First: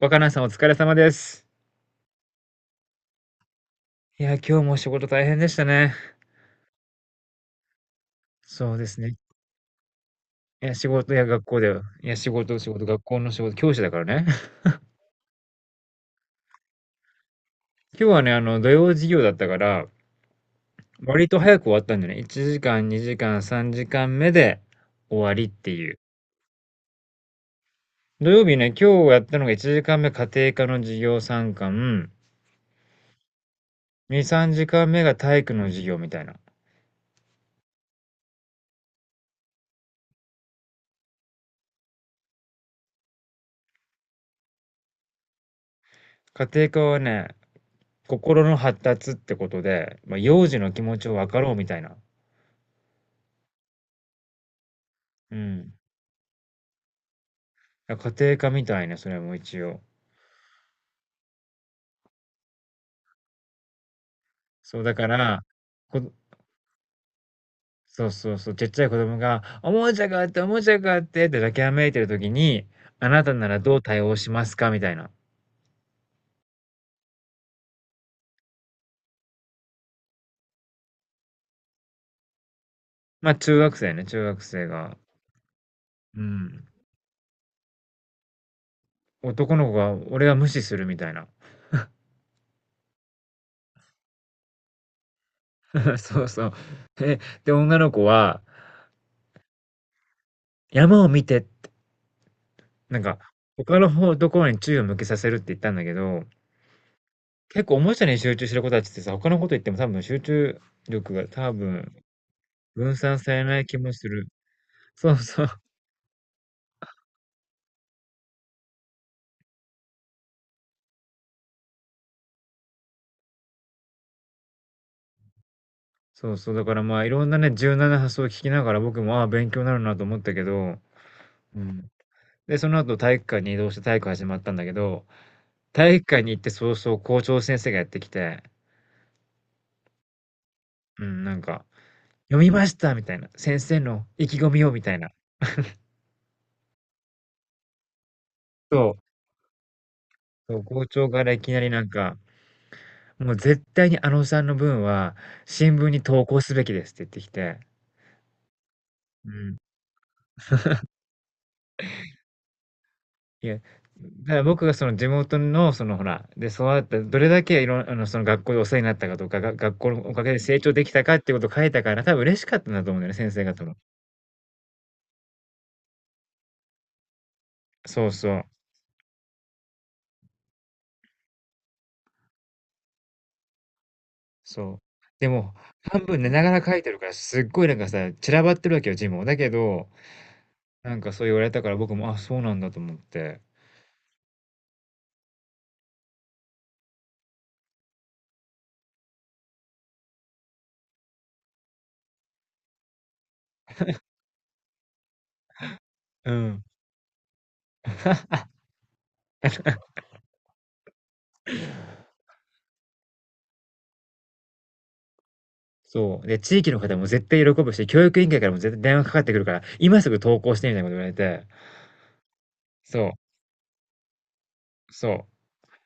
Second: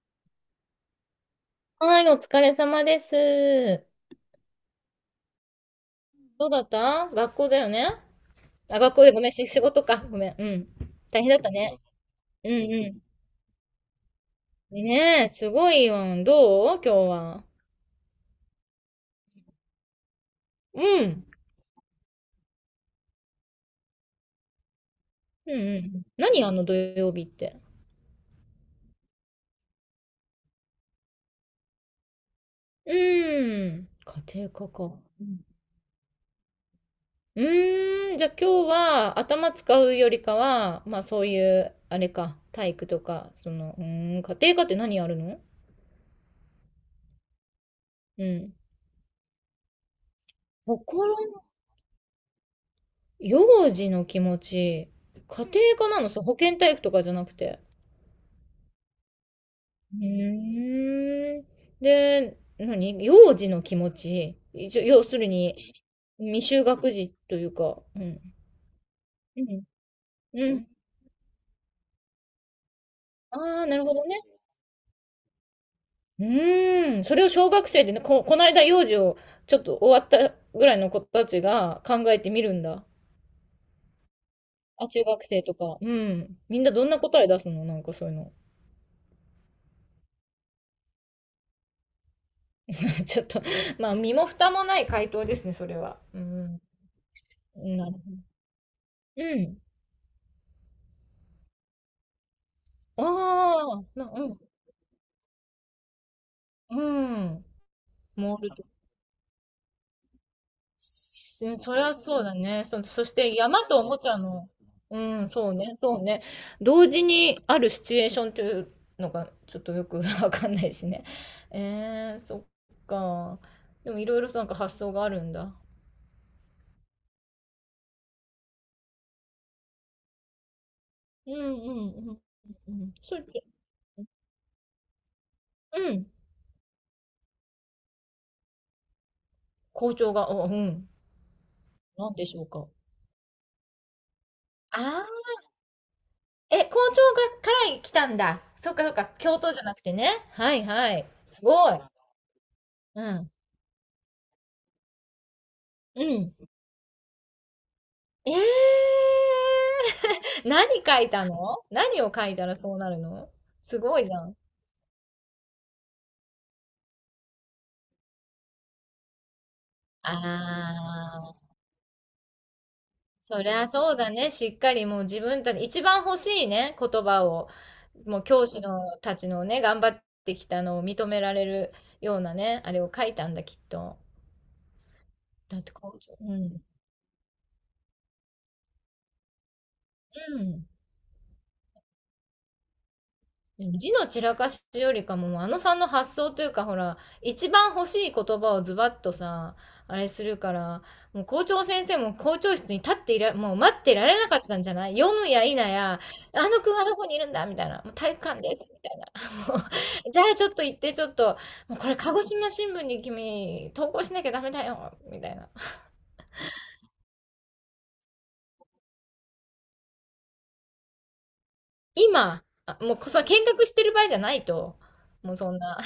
若菜さんお疲れ様です。はい、お疲れ様です。いや、今日も仕事大変でしたね。どうだった学校だよね。そうで学す校でね。ごめん、仕事か。ごめん。ういん。や、仕事大や変だっ学た校だね。よ。いや、仕うん事仕事、う学校の仕事、教師だからね。ん。ねえ、すごいよ。どう今日は？今日はね、土曜授業だったから、うん。割と早く終わったんだよね。1時間、2時間、3時間目で終わりっうんてういう。ん。何、あの土曜日って？土曜日ね、今日やったのが1時間目家庭科の授業参観、うん。家2、庭3時科か。間目がう体ん。育の授業みたいな。うじゃあ今日は頭使うよりかは、まあそういう、あれか、体育とか、その、うーん、家庭科って何やるの？家庭科はね、う心ん。の発達ってことで、まあ、幼児の気持ちを分か心、ろうみたいな。幼児の気持ち、家う庭ん。科なのそれ？保健体育とかじゃなくて。あ、家庭科みたいな、それも一応。うーん。で、何幼児の気持ち。そ一う、応だ要かするら、に、こ未就学児というか、うそうん。そうそう、ちっちゃい子供うが、ん。おもちゃがあって、おうもん。ちゃがあってって泣きわめいてる時に、あなたならああ、どなうるほ対ど応ね。しますかみたいな。うーん。それを小学生でね、この間幼児をちょっと終わったぐらいの子たちが考えてみるんだ。あ中学生ね、中学生あ、が、中学生とか。ううん。みんん。などんな答え出すの、なんかそういうの？男の子が、俺は無視するみたいな。ちょっと、まあ、身も蓋もない回答ですね、それ は。うそうそう。ん。え、で、女なのる子は、うん。山を見てって、なんあか、他あ、の方うとん。ころに注意を向けさせるって言ったんだけど、うん。結構おもちゃに集モー中ルしてると。子たちってさ、他のこと言っても多分集中力が多そりゃ分そうだね。分そし散さてれな山い気とおももすちゃる。の、うそうん、そう。そうね、そうね。同時にあるシチュエーションというのがちょっとよく わかんないしね。えー、そっか。でもいろいろとなんか発想があるんだ。そうそう。だからまあ、いろんなね、柔軟な発想を聞きながら、僕も、ああ、勉強になるなと思ったけど、うんううんん。うんで、そうん。のう後、体それ育館で、に移動して体育始まったんだけど、う体育ん。館に行って早々校長先生がやってきて、校長が、うん。うん、なんか、なんでし読ょうみまか。したみたいな、先生の意気込みをみたいな。あ校長から来たんだ。そっかそっそう、か。教頭じゃなくてね。はそいう校はい。長からいすきごなりい。なんか、うん。もう絶対にあのさんの分は新聞にう投ん。稿すべきですって言ってきて、ええ。 うん。何書いたの、何を書いたらそうなるの？いや、だかすごいじゃん。ら僕がその地元の、そのほら、で育った、どれだけいろん、その学校でお世話になったかとか、が、学校のおあかげで成長できたかっていうことあ、を書いたから、多分嬉しかったんだと思うんだよね、先そ生り方ゃも。そうだね。しっかりもう自分たち、一番欲しいね、言葉を。そうもうそ教う、師のたちのね、頑張ってきたのを認められるようなね、あれを書いたんだ、きっと。そう。でも、だって校半長。分寝うながん。ら書いてるから、すっごいなんかさ、散らばってるわけよ、字も。だけど、うん。なんかそう言われたから僕も、あ、そうなんだと思って。字の散らかしよりかも、あのさんの発想というか、ほら、一番欲しい言葉をズバッとさ、あれするから、もう校長先生も校長室に立っていら、もう待ってられなかったんじゃない？読むや否や、あうのん。君はどこにいるんだみたいな、もう体育館で す、みたいな。もう、じゃあちょっと行って、ちょっと、もうこれ鹿児島新聞に君、投稿しなきゃダメだよ、みたいな。そう。で、地域の方も絶対喜ぶし、教育委員会からも絶対電話かかってくるから、今すぐ投稿してみたいなこと言われて。今、もうこそそ見学してる場合じゃないと、そう。もうそんな。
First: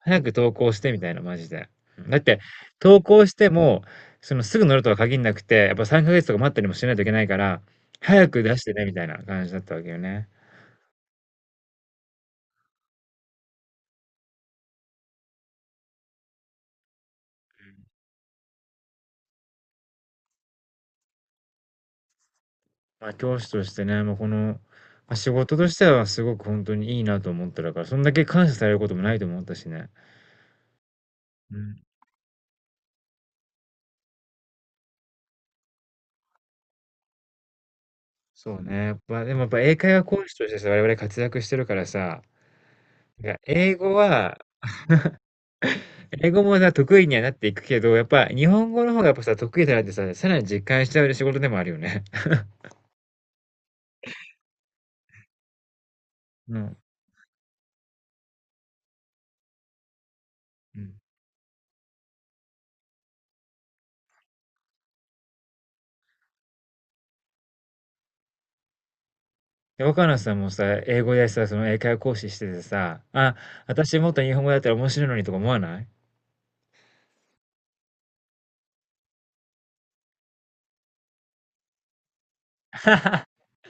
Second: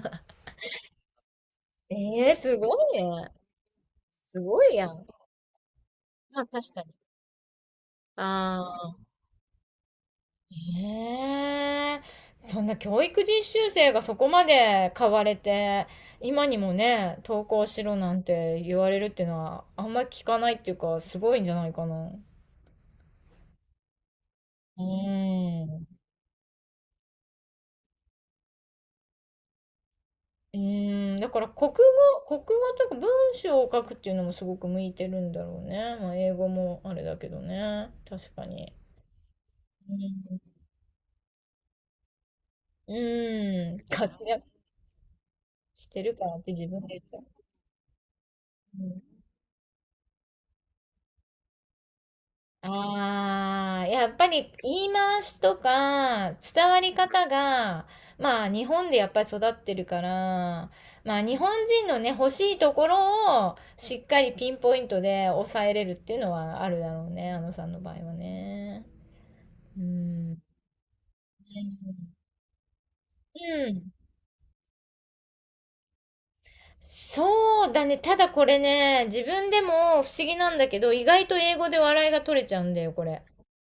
早く投稿してみたいな、マジで。えうんだっえー、て、すご投い稿ね。しても、そすのすごぐ乗いるやとはん。限んなくて、やっぱ3ヶ月とかまあ待ったりも確かしなに。いといけないから、早く出あしてね、みあ、たいな感じだったわけよね。ねえ、そんな教育実習生がそこまで買われて、今にもね、登校しろなんて言われるっていうのは、あんまり聞かないっていうか、すごいんじゃないかな。うまあ、教師としてね、もうこの、まーあ、仕事としてん。はすごく本当にいいなと思ってたから、そんだけ感謝されることもないと思ったしね。うーん、だからう国語、ん。国語というか文章を書くっていうのもすごく向いてるんだろうね。まあ英語もあれだけどね。確かそうに。ね。やっぱ、でもやっぱ英会話講師としてさ、我々活躍してるからさ、うん、いや英うん、語活は、躍してるか英らっ語ても自さ、分で言得っ意ちにゃはなっていくけど、やっぱ日本語の方がやう。っぱさ、得意だなってさ、さらに実感しちゃう仕事でもあるよね。ああ、やっぱり言い回しとかう伝ん。わり方が、まあ日本でやっぱり育ってるから、うん。まあ日本人のね、欲しいところをしっかりピンポイントで抑えれるっていうのはあるだろうね、あのさんの場合はね。うで、若菜さん。んもさ、英語でさ、その英会話講師しててさ、あ、うん。私もっと日本語だったら面白いのにとか思わないそうだね。ただこれね、自分でも不思議なんだけど、意外と英語で笑いが取れちゃうんだよ、これ。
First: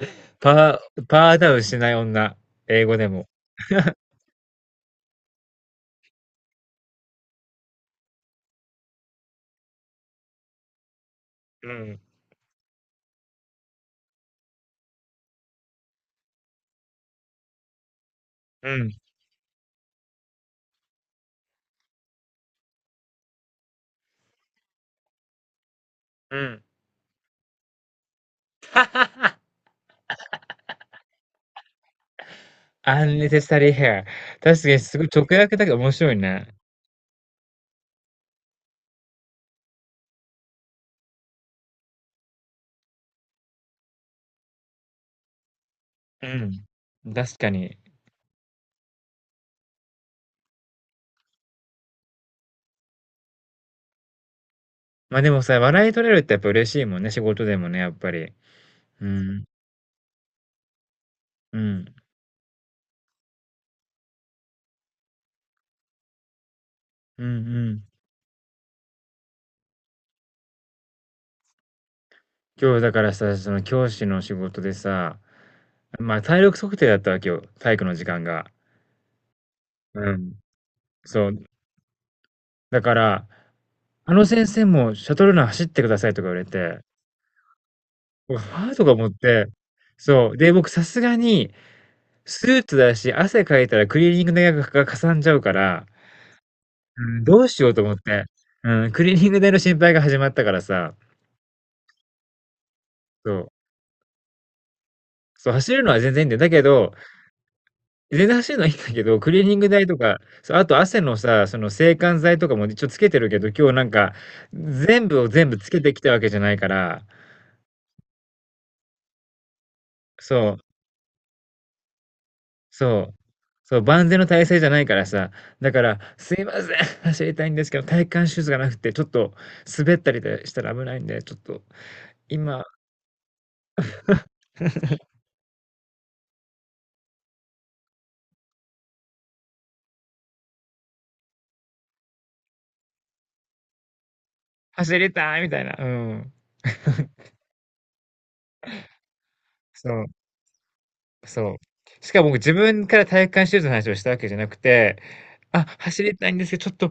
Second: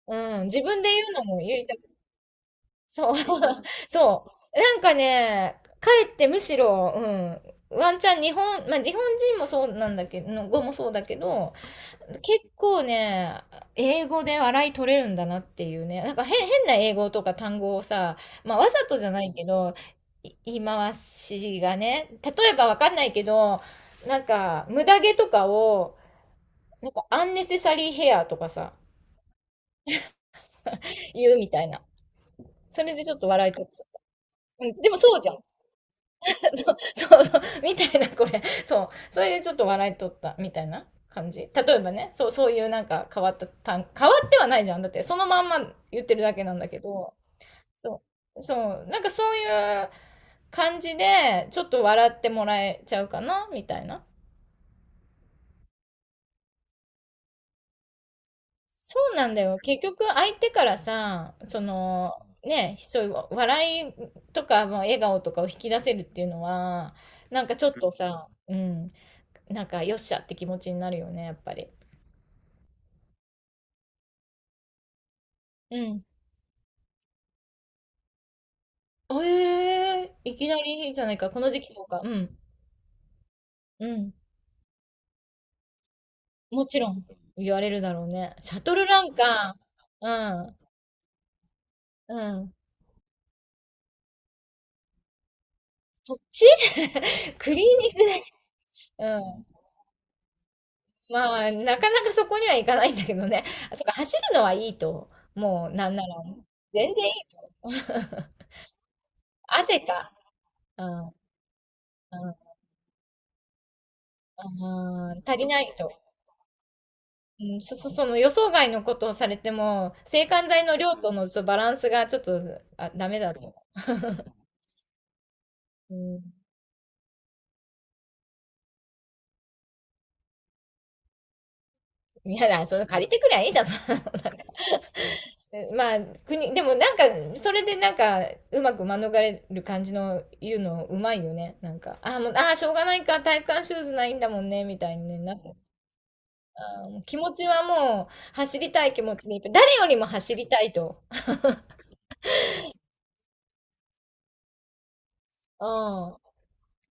うん。自パ分でー、言うのパもーダウ言ンいたしない女、英語でそう、も。そう。なんかね、かえってむしろ、うん、ワンチャン日本、まあ、日本人もそうなんだけど、の語もそうだけど、うん。結構ね、英語で笑い取れるんだなっていうね、なんか変な英語とか単語をさ、まあ、わうざん。とじゃないけど、言い回しがね、例えばわかんないけど、なんか、無駄毛とかを、うん。なんか、アンネセサリーヘアとかさ、言うみたいな。それでちょっと笑い取っ unnecessary ちゃっ hair。確た。かうん、にでもすごそいう直じゃん。訳だけど面白いね。そうそうそう、みたいな、これ。そう。それでちょっと笑いとった、みたいな感じ。例えばね、そう、そういうなんか変わった単、変わってはないじゃん。だって、そのまんま言ってるうだけなんん。だけうん。ど、確かに。そう、そう、なんかそういう感じで、ちょっと笑ってもらえちゃうかな、みたいな。まあでもさ、笑い取れるってやっぱ嬉しいもんね、仕事でもね、やっぱり。そううなんだん。よ。結局、相手からさ、うそん。の、ね、そういう笑いとか、まあ笑顔とかを引き出せるっていうのは、うんなんかちうょっん。とさ、うん、なんかよっしゃって気持ちになるよね、やっぱり。今日だからさ、その教師の仕事でさ、うん。まあ体力測定だったわけよ、体育の時間が。えうえ、ん。いきなりいいじゃないそか。こう。の時期そうか。うん。だから、うん。あの先生もシャトルラン走ってくださいとか言われもちて、ろん言われるだろううね。シャはあ？トとルかラ思っンて、か。うそう。で、ん。僕さすがにうスん。ーツだし、汗かいたらクリーニング代がかかさんじゃうから、そっち。 うん、どうクしリーようとニ思っングね。て。うん、クリうーニングん。代の心配が始まったからさ、まあ、なかなかそこには行かないんだけどそね。う。あ、そっか、走るのはいいと。そう、もう、走るなのんはな全ら、然いいんだよ。だけど、全然いい。出 だしのいいんだけど、クリーニング汗代とか。か、そう、あとうん。汗うん。のさ、その制汗剤とかも一応つけてるけど、今日なんか、全う部ん。を足り全部なついけてと。きたわけじゃないから、うん、その予想外のことをされても、制汗そ剤う、の量とのちょっとバランスがちょっと、あ、そダう、メだと。そう、万全の体制じゃないからさ、だかうら、ん。すいません、走りたいんですけど、体幹シューズがなくて、ちょっと滑ったりでしたら危ないんで、ちょっと、いや今、だ、それ借りてくりゃいいじゃん、そんなの。まあ、国、でもなんか、それでなんか、うまく免れる感じの言うのうまいよね。なんか、ああ、もう、ああ、しょうがないか、体育館シューズないんだもんね、みたい走にりね、なたいっみか。たいな、うん。あーもう気 持ちはもう、走りたい気持ちでいっぱい。誰よそりう。も走りたいと。そう。しかも僕自分から体育館シューズの話をしたわけじゃなくて、あ、う走りん。たいんですけど、ちょっと、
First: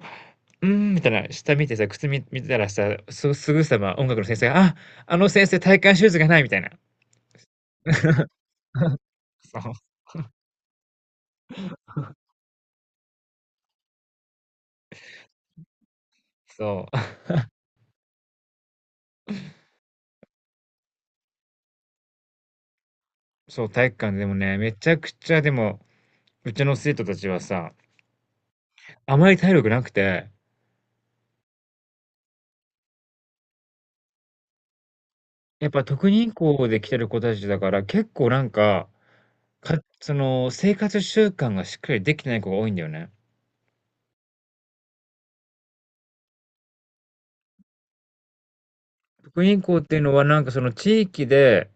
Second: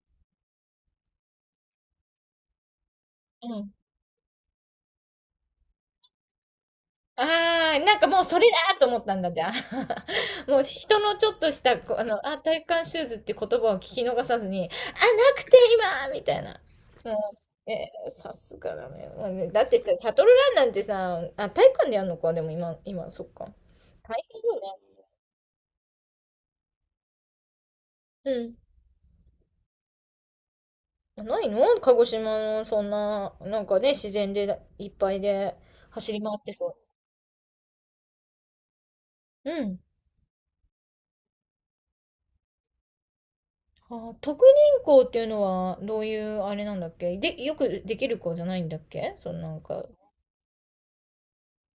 うーん、みたいな、下見てさ、靴見、見てたらさ、すうぐん。さま音楽の先生が、あ、あの先生体育館シューズがないみたいな。ああ、なんかもうそれ だと思ったんだ、じゃあ。そう、もう人のちょっとした、こうあの、あ、体感シューズって言葉を聞き逃さずに、あ、なくて今みたいな。そもう、えーさすがだね。もうね、だってさ、シャトルランなんてさ、あ、体育館でやるのか、でも今、今、そっか。そう、体育大館でも変よね、めちね。ゃくちゃでも、うちの生徒たちはさ、うん。あまり体力なくて、ないの？鹿児島の、そんな、なんかね、自然でいっぱいでやっぱ特走り任回って校そで来てる子たちだから、結構なんか、う。うん。その、生活習慣がしっかりできてない子が多いんだよね。ああ、特任校っていうのはどういうあれなんだっけ？で、よくできる子じゃないんだっけ？その職なん員校っか。ていうのは、なんかその地域で、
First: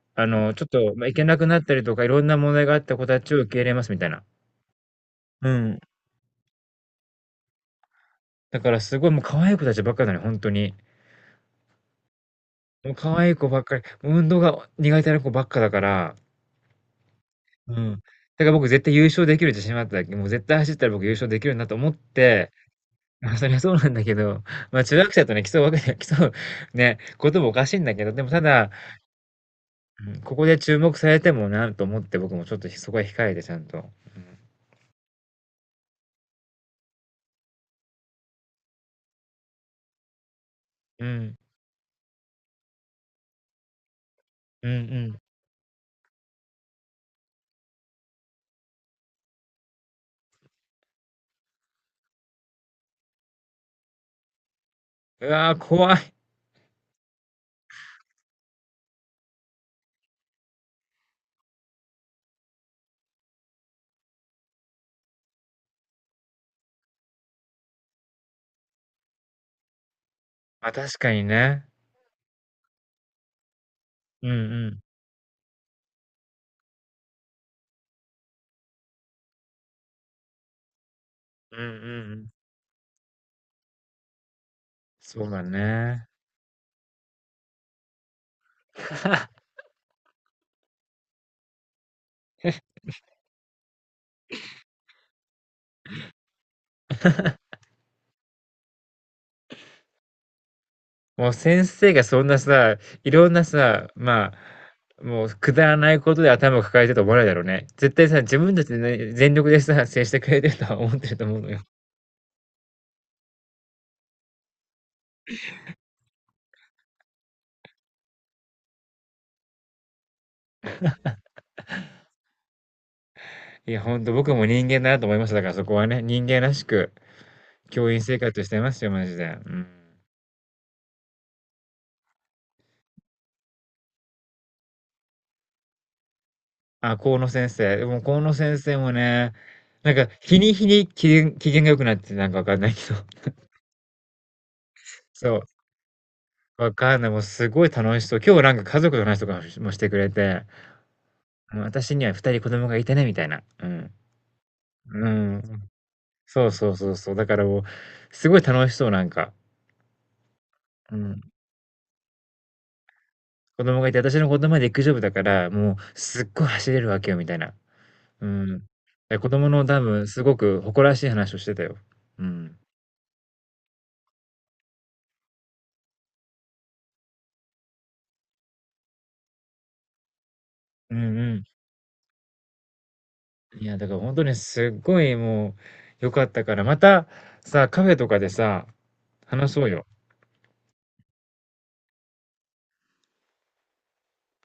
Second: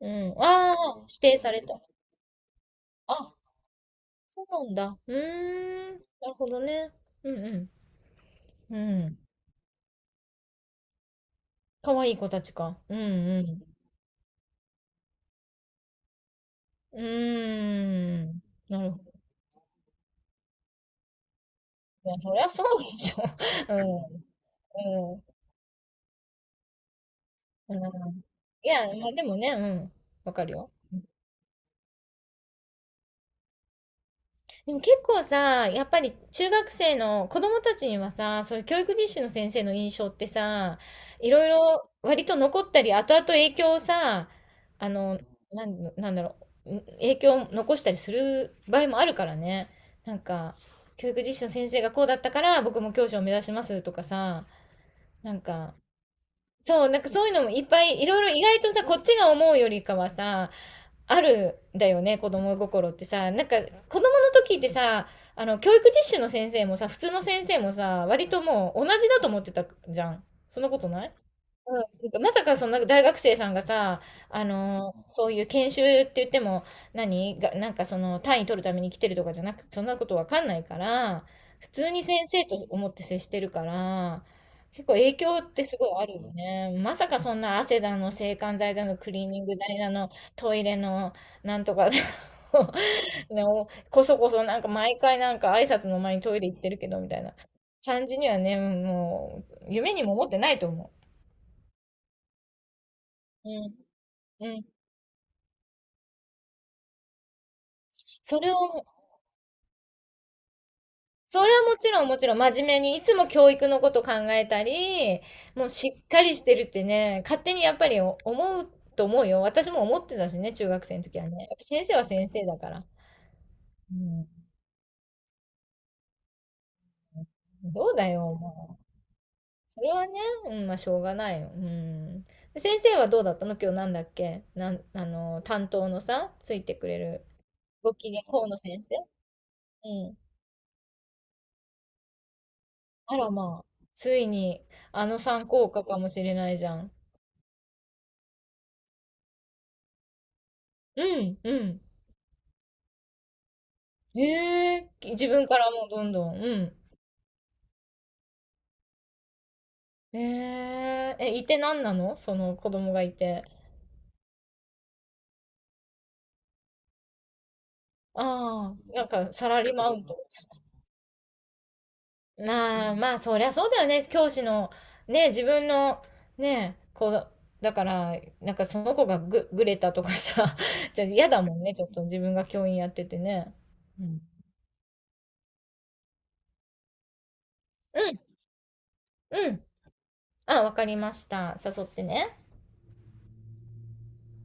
うん。ちょっああ、と、まあ、行け指な定くさなっれたた。りとか、いろんな問題があった子たあ、ちを受け入れますみたいな。そうなんだ。ううん。ーん。なるほどね。うんだかうん。らうすごいもん。う可愛い子たちばっかだねよ、ほんとに。かわいい子たちか。もううんう可愛い子ばん。っかり、運動が苦手な子ばっかだから、ううん。だーん。から僕な絶る対ほ優ど。勝できる自信はあったわけ。もう絶対走ったら僕優勝できるなと思っいや、そりゃて、そうでしょ。まあ、そりゃ そうなんだけうど、まあ、中ん。学うん。生とね、競うわけに競うね、こともおかしういんん。だけど、でもたいだ、や、まあでもね、うん。うん、わこかこるでよ。注目されてもなと思って、僕もちょっとそこは控えてちゃんと。うん。でも結構さ、やっぱり中学生の子供たちにはさ、そういう教育実習の先生の印象ってさ、ういん。ろいろ割と残ったり、後々影響をさ、うんうあの、ん。なんだろう、影響を残したりする場合もあるからね。なんか、教育実習の先生がこうだったから、僕も教師を目指しますとかさ、うなんわ、か、怖い。そう、なんかそういうのもいっぱい、いろいろ意外とさ、こっちが思うよりかはさ、あるんだよね、子供心ってさ、なんか子供の時ってさ、あの教育実習の先生もさ普通の先生もさ割ともう同じだと思ってたじゃん、そんなあ、こと確なかい。にね。うん、なんかまさかそのなんか大学生さんがさ、うんあうん。のーそういう研修って言っても何が、なんかその単位取るために来てるとかじゃなく、そんなことわかんないから、うん普う通にんう先ん。生と思って接してるから、結構影そう響だってすごいあね。るよね。まさかそんな汗だの、制汗剤だの、クリーニング代だの、トイレの、なんとかだの ね、おこそこそなんか毎回なんか挨拶の前にトイレ行ってるけどみたいな感じにはね、もう夢にも思ってないと思う。もう先生がそんなさ、いろんなうんさ、まうん。あ、もうくだらないことで頭を抱えてると思わないだろうね。絶対さ、自それ分を、たちでね、全力でさ、接してくれてるとは思ってると思うそれのよ。はもちろんもちろん真面目にいつも教育のこと考えたり、もうしっかりしてるってね、勝手にやっぱり思うと思うよ。私も思ってたしね、中学生の時はね。やっぱ先生は先生だから。いや、うほんとん。僕も人間だなと思いました。だからそこはね、人間らしくど教う員だ生よ、活してまもすう。よ、マジで。うん。それはね、うん、まあしょうがないよ。うん。で先生はどうだったの今日？なんだっけ、あの、担当のさ、ついてくあ、れ河る、野先生。でごも機河嫌、野河野先生先も生。ね、なんかうん。日に日に機嫌、機嫌が良くなってなんかわかんないけど。あらまあ、ついにあ のそう。参考科かもしれないじわゃん。かんない。もうすごい楽しそう。今日なんか家族の話とかもしてくれて、うん、うもうん。私には二人子供がいてね、みたいな。うん。ええ、う自ん。分からもうどんどん、うそうそうん。そうそう。だからもう、すごい楽しそう、なんか。えうえ、ん。え、いてなんなのその子供がいて。子供がいて、私の子供は陸上部だから、もうすっごい走れるわけよ、みたいな。うん。ああ、なんで子か供サラのリー多マウン分、ト。すごく誇らしい話をしてたよ。うん。まあまあ、そりゃそうだよね。教師の、ね、自分の、ね、こう、だから、なんかその子がぐれたとかさ、う んじゃあ嫌うだんもんね、ちょっと自分が教員やっててね。いや、だからう本ん。当にすっごいもう良かったから、またさ、カフェうとかん、でさ、う話ん。そうよ。あ、わかりました。誘ってね。